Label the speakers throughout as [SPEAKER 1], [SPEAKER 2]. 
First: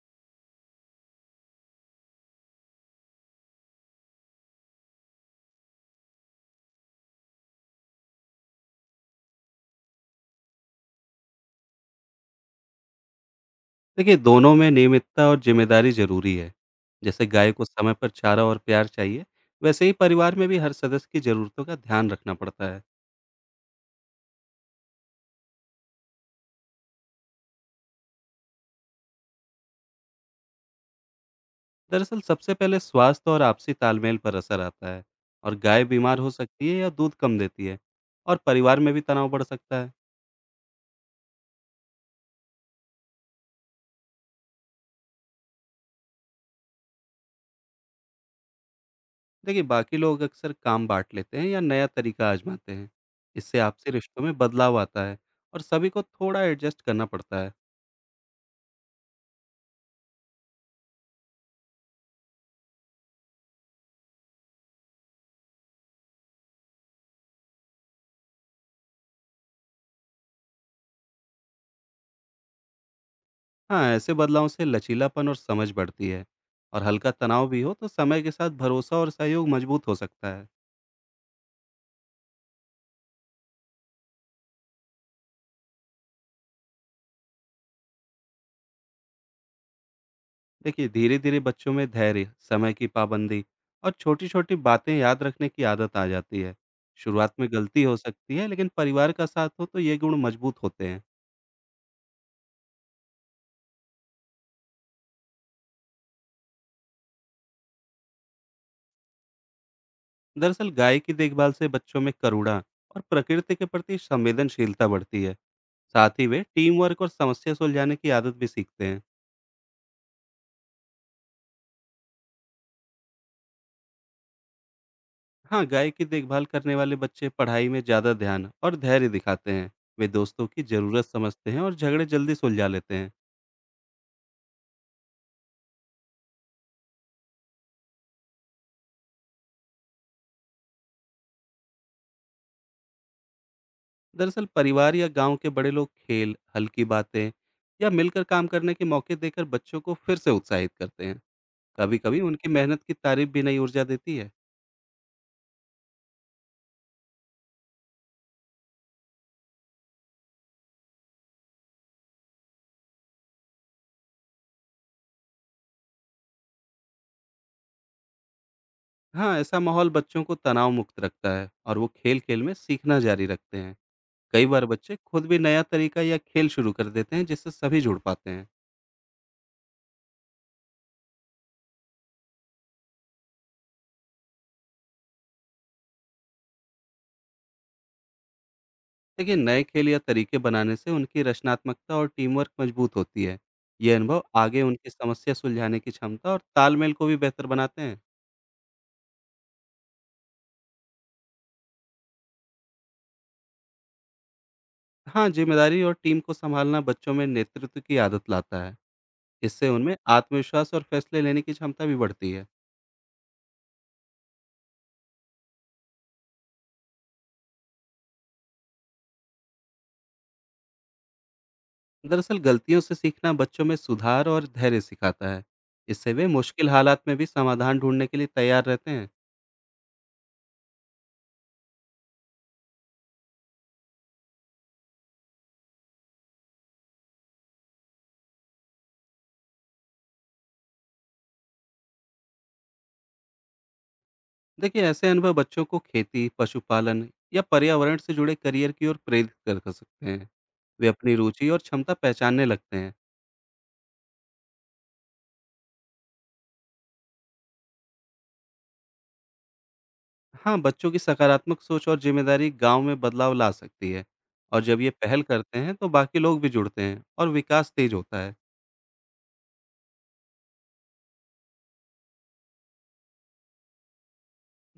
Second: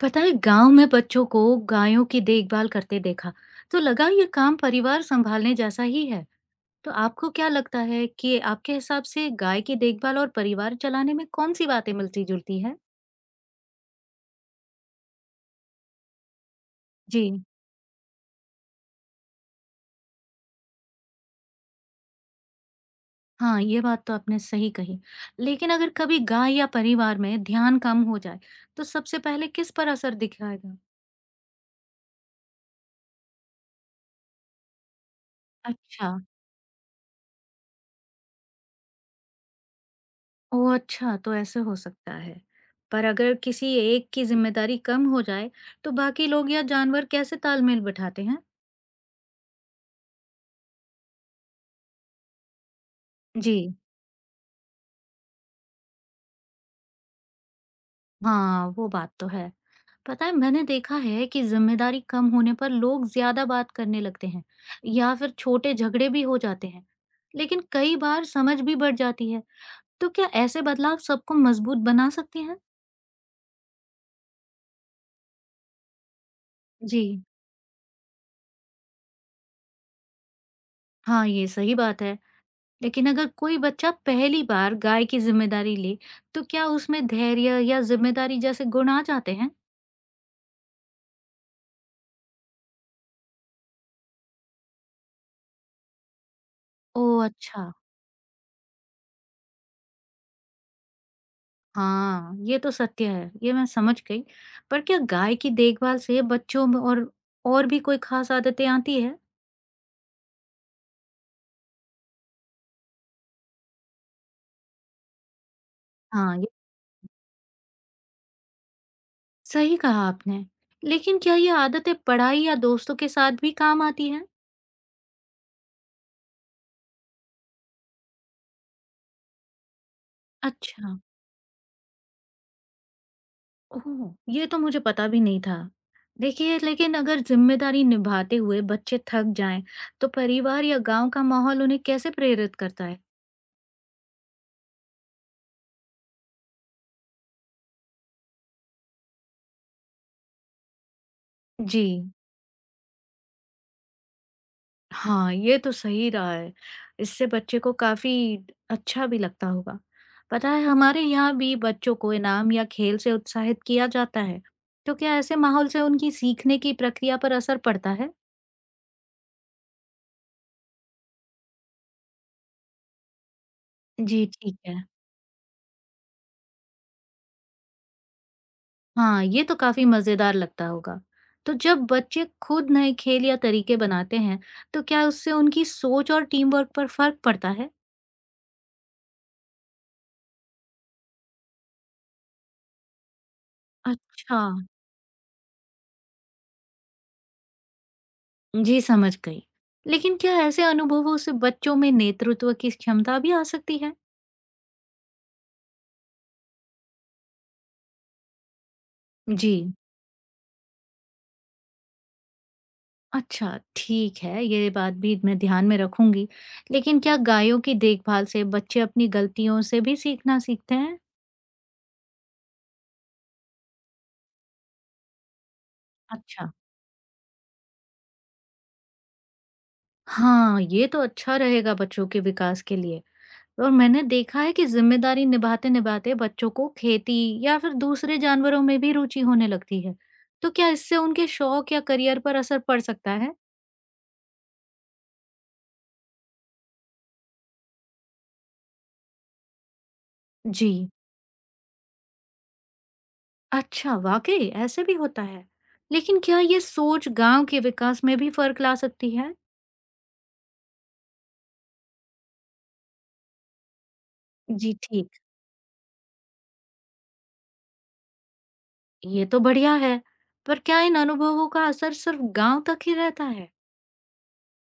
[SPEAKER 1] पता है गांव में बच्चों को गायों की देखभाल करते देखा तो लगा ये काम परिवार संभालने जैसा ही है। तो आपको क्या लगता है कि आपके हिसाब से गाय की देखभाल और परिवार चलाने में कौन सी बातें मिलती जुलती है?
[SPEAKER 2] देखिए, दोनों में नियमितता और ज़िम्मेदारी ज़रूरी है।
[SPEAKER 1] जी।
[SPEAKER 2] जैसे गाय को समय पर चारा और प्यार चाहिए, वैसे ही परिवार में भी हर सदस्य की ज़रूरतों का ध्यान रखना पड़ता है।
[SPEAKER 1] हाँ ये बात तो आपने सही कही। लेकिन अगर कभी गाय या परिवार में ध्यान कम हो जाए तो सबसे पहले किस पर असर दिखाएगा?
[SPEAKER 2] दरअसल सबसे पहले स्वास्थ्य और आपसी तालमेल पर असर आता है। और गाय
[SPEAKER 1] अच्छा।
[SPEAKER 2] बीमार हो सकती है या दूध कम देती है और परिवार में भी तनाव बढ़ सकता है।
[SPEAKER 1] ओ अच्छा, तो ऐसे हो सकता है। पर अगर किसी एक की जिम्मेदारी कम हो जाए तो बाकी लोग या जानवर कैसे तालमेल बिठाते हैं?
[SPEAKER 2] देखिए, बाकी लोग अक्सर काम बाँट लेते हैं या नया तरीका आज़माते हैं। इससे
[SPEAKER 1] जी,
[SPEAKER 2] आपसी रिश्तों में बदलाव आता है और सभी को थोड़ा एडजस्ट करना पड़ता है।
[SPEAKER 1] हाँ, वो बात तो है। पता है मैंने देखा है कि ज़िम्मेदारी कम होने पर लोग ज़्यादा बात करने लगते हैं या फिर छोटे झगड़े भी हो जाते हैं। लेकिन कई बार समझ भी बढ़ जाती है। तो क्या ऐसे बदलाव सबको मजबूत बना सकते हैं?
[SPEAKER 2] हाँ, ऐसे बदलावों से लचीलापन और समझ बढ़ती है और
[SPEAKER 1] जी,
[SPEAKER 2] हल्का तनाव भी हो तो समय के साथ भरोसा और सहयोग मजबूत हो सकता है।
[SPEAKER 1] हाँ, ये सही बात है। लेकिन अगर कोई बच्चा पहली बार गाय की ज़िम्मेदारी ले, तो क्या उसमें धैर्य या ज़िम्मेदारी जैसे गुण आ जाते हैं?
[SPEAKER 2] देखिए, धीरे धीरे बच्चों में धैर्य, समय की पाबंदी और छोटी छोटी बातें याद रखने की आदत आ जाती है।
[SPEAKER 1] ओह!
[SPEAKER 2] शुरुआत में
[SPEAKER 1] अच्छा।
[SPEAKER 2] गलती हो सकती है लेकिन परिवार का साथ हो तो ये गुण मजबूत होते हैं।
[SPEAKER 1] हाँ, ये तो सत्य है, ये मैं समझ गई। पर क्या गाय की देखभाल से बच्चों में और भी कोई खास आदतें आती है?
[SPEAKER 2] दरअसल गाय की देखभाल से बच्चों में करुणा और प्रकृति के प्रति संवेदनशीलता बढ़ती है। साथ ही
[SPEAKER 1] हाँ,
[SPEAKER 2] वे
[SPEAKER 1] ये
[SPEAKER 2] टीम वर्क और समस्या सुलझाने की आदत भी सीखते हैं।
[SPEAKER 1] सही कहा आपने। लेकिन क्या ये आदतें पढ़ाई या दोस्तों के साथ भी काम आती हैं?
[SPEAKER 2] हाँ, गाय की देखभाल करने वाले बच्चे पढ़ाई में ज़्यादा ध्यान और धैर्य दिखाते हैं। वे दोस्तों की
[SPEAKER 1] अच्छा,
[SPEAKER 2] ज़रूरत समझते हैं और झगड़े जल्दी सुलझा लेते हैं।
[SPEAKER 1] ओह! ये तो मुझे पता भी नहीं था। देखिए, लेकिन अगर जिम्मेदारी निभाते हुए बच्चे थक जाएं, तो परिवार या गांव का माहौल उन्हें कैसे प्रेरित करता है?
[SPEAKER 2] दरअसल परिवार या गांव के बड़े लोग खेल, हल्की बातें या मिलकर काम करने के मौके देकर बच्चों को फिर से उत्साहित करते हैं।
[SPEAKER 1] जी।
[SPEAKER 2] कभी-कभी उनकी मेहनत की तारीफ भी नई ऊर्जा देती है।
[SPEAKER 1] हाँ, ये तो सही रहा है। इससे बच्चे को काफ़ी अच्छा भी लगता होगा। पता है हमारे यहाँ भी बच्चों को इनाम या खेल से उत्साहित किया जाता है। तो क्या ऐसे माहौल से उनकी सीखने की प्रक्रिया पर असर पड़ता है?
[SPEAKER 2] हाँ, ऐसा माहौल बच्चों को तनाव मुक्त रखता है और वो खेल-खेल में सीखना जारी रखते हैं।
[SPEAKER 1] जी
[SPEAKER 2] कई
[SPEAKER 1] ठीक
[SPEAKER 2] बार
[SPEAKER 1] है।
[SPEAKER 2] बच्चे खुद भी नया तरीका या खेल शुरू कर देते हैं जिससे सभी जुड़ पाते हैं।
[SPEAKER 1] हाँ, ये तो काफ़ी मज़ेदार लगता होगा। तो जब बच्चे खुद नए खेल या तरीके बनाते हैं, तो क्या उससे उनकी सोच और टीम वर्क पर फर्क पड़ता है?
[SPEAKER 2] देखिए, नए खेल या तरीके बनाने से उनकी रचनात्मकता और टीम वर्क मजबूत होती है। ये अनुभव
[SPEAKER 1] अच्छा।
[SPEAKER 2] आगे उनकी समस्या सुलझाने की क्षमता और तालमेल को भी बेहतर बनाते हैं।
[SPEAKER 1] जी, समझ गई। लेकिन क्या ऐसे अनुभवों से बच्चों में नेतृत्व की क्षमता भी आ सकती है?
[SPEAKER 2] हाँ, जिम्मेदारी और टीम को संभालना बच्चों में नेतृत्व की आदत लाता है।
[SPEAKER 1] जी,
[SPEAKER 2] इससे उनमें आत्मविश्वास और फैसले लेने की क्षमता भी बढ़ती है।
[SPEAKER 1] अच्छा, ठीक है, ये बात भी मैं ध्यान में रखूंगी। लेकिन क्या गायों की देखभाल से बच्चे अपनी गलतियों से भी सीखना सीखते हैं?
[SPEAKER 2] दरअसल गलतियों से सीखना बच्चों में सुधार और धैर्य सिखाता है। इससे वे
[SPEAKER 1] अच्छा,
[SPEAKER 2] मुश्किल हालात में भी समाधान ढूंढने के लिए तैयार रहते हैं।
[SPEAKER 1] हाँ, ये तो अच्छा रहेगा बच्चों के विकास के लिए। और मैंने देखा है कि जिम्मेदारी निभाते-निभाते बच्चों को खेती या फिर दूसरे जानवरों में भी रुचि होने लगती है। तो क्या इससे उनके शौक या करियर पर असर पड़ सकता है?
[SPEAKER 2] देखिए, ऐसे अनुभव बच्चों को खेती, पशुपालन या पर्यावरण से जुड़े करियर की ओर प्रेरित कर कर सकते हैं। वे
[SPEAKER 1] जी।
[SPEAKER 2] अपनी रुचि और क्षमता पहचानने लगते हैं।
[SPEAKER 1] अच्छा, वाक़ई ऐसे भी होता है। लेकिन क्या ये सोच गाँव के विकास में भी फ़र्क ला सकती है?
[SPEAKER 2] हाँ, बच्चों की सकारात्मक सोच और जिम्मेदारी गांव में बदलाव ला सकती है। और
[SPEAKER 1] जी,
[SPEAKER 2] जब ये
[SPEAKER 1] ठीक।
[SPEAKER 2] पहल करते हैं तो बाकी लोग भी जुड़ते हैं और विकास तेज होता है।
[SPEAKER 1] ये तो बढ़िया है, पर क्या इन अनुभवों का असर सिर्फ़ गाँव तक ही रहता है?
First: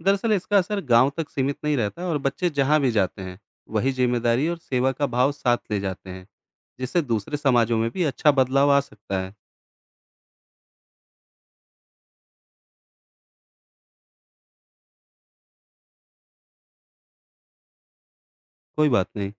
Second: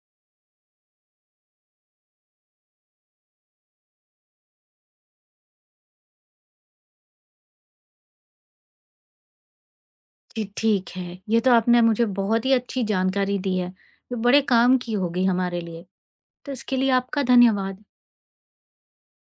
[SPEAKER 2] दरअसल इसका असर गांव तक सीमित नहीं रहता और बच्चे जहां भी जाते हैं वही जिम्मेदारी और सेवा का भाव साथ ले जाते हैं, जिससे दूसरे समाजों में भी अच्छा बदलाव आ सकता है।
[SPEAKER 1] जी, ठीक है। ये तो आपने मुझे बहुत ही अच्छी जानकारी दी है, जो बड़े काम की होगी हमारे लिए। तो इसके लिए आपका धन्यवाद।
[SPEAKER 2] कोई बात नहीं।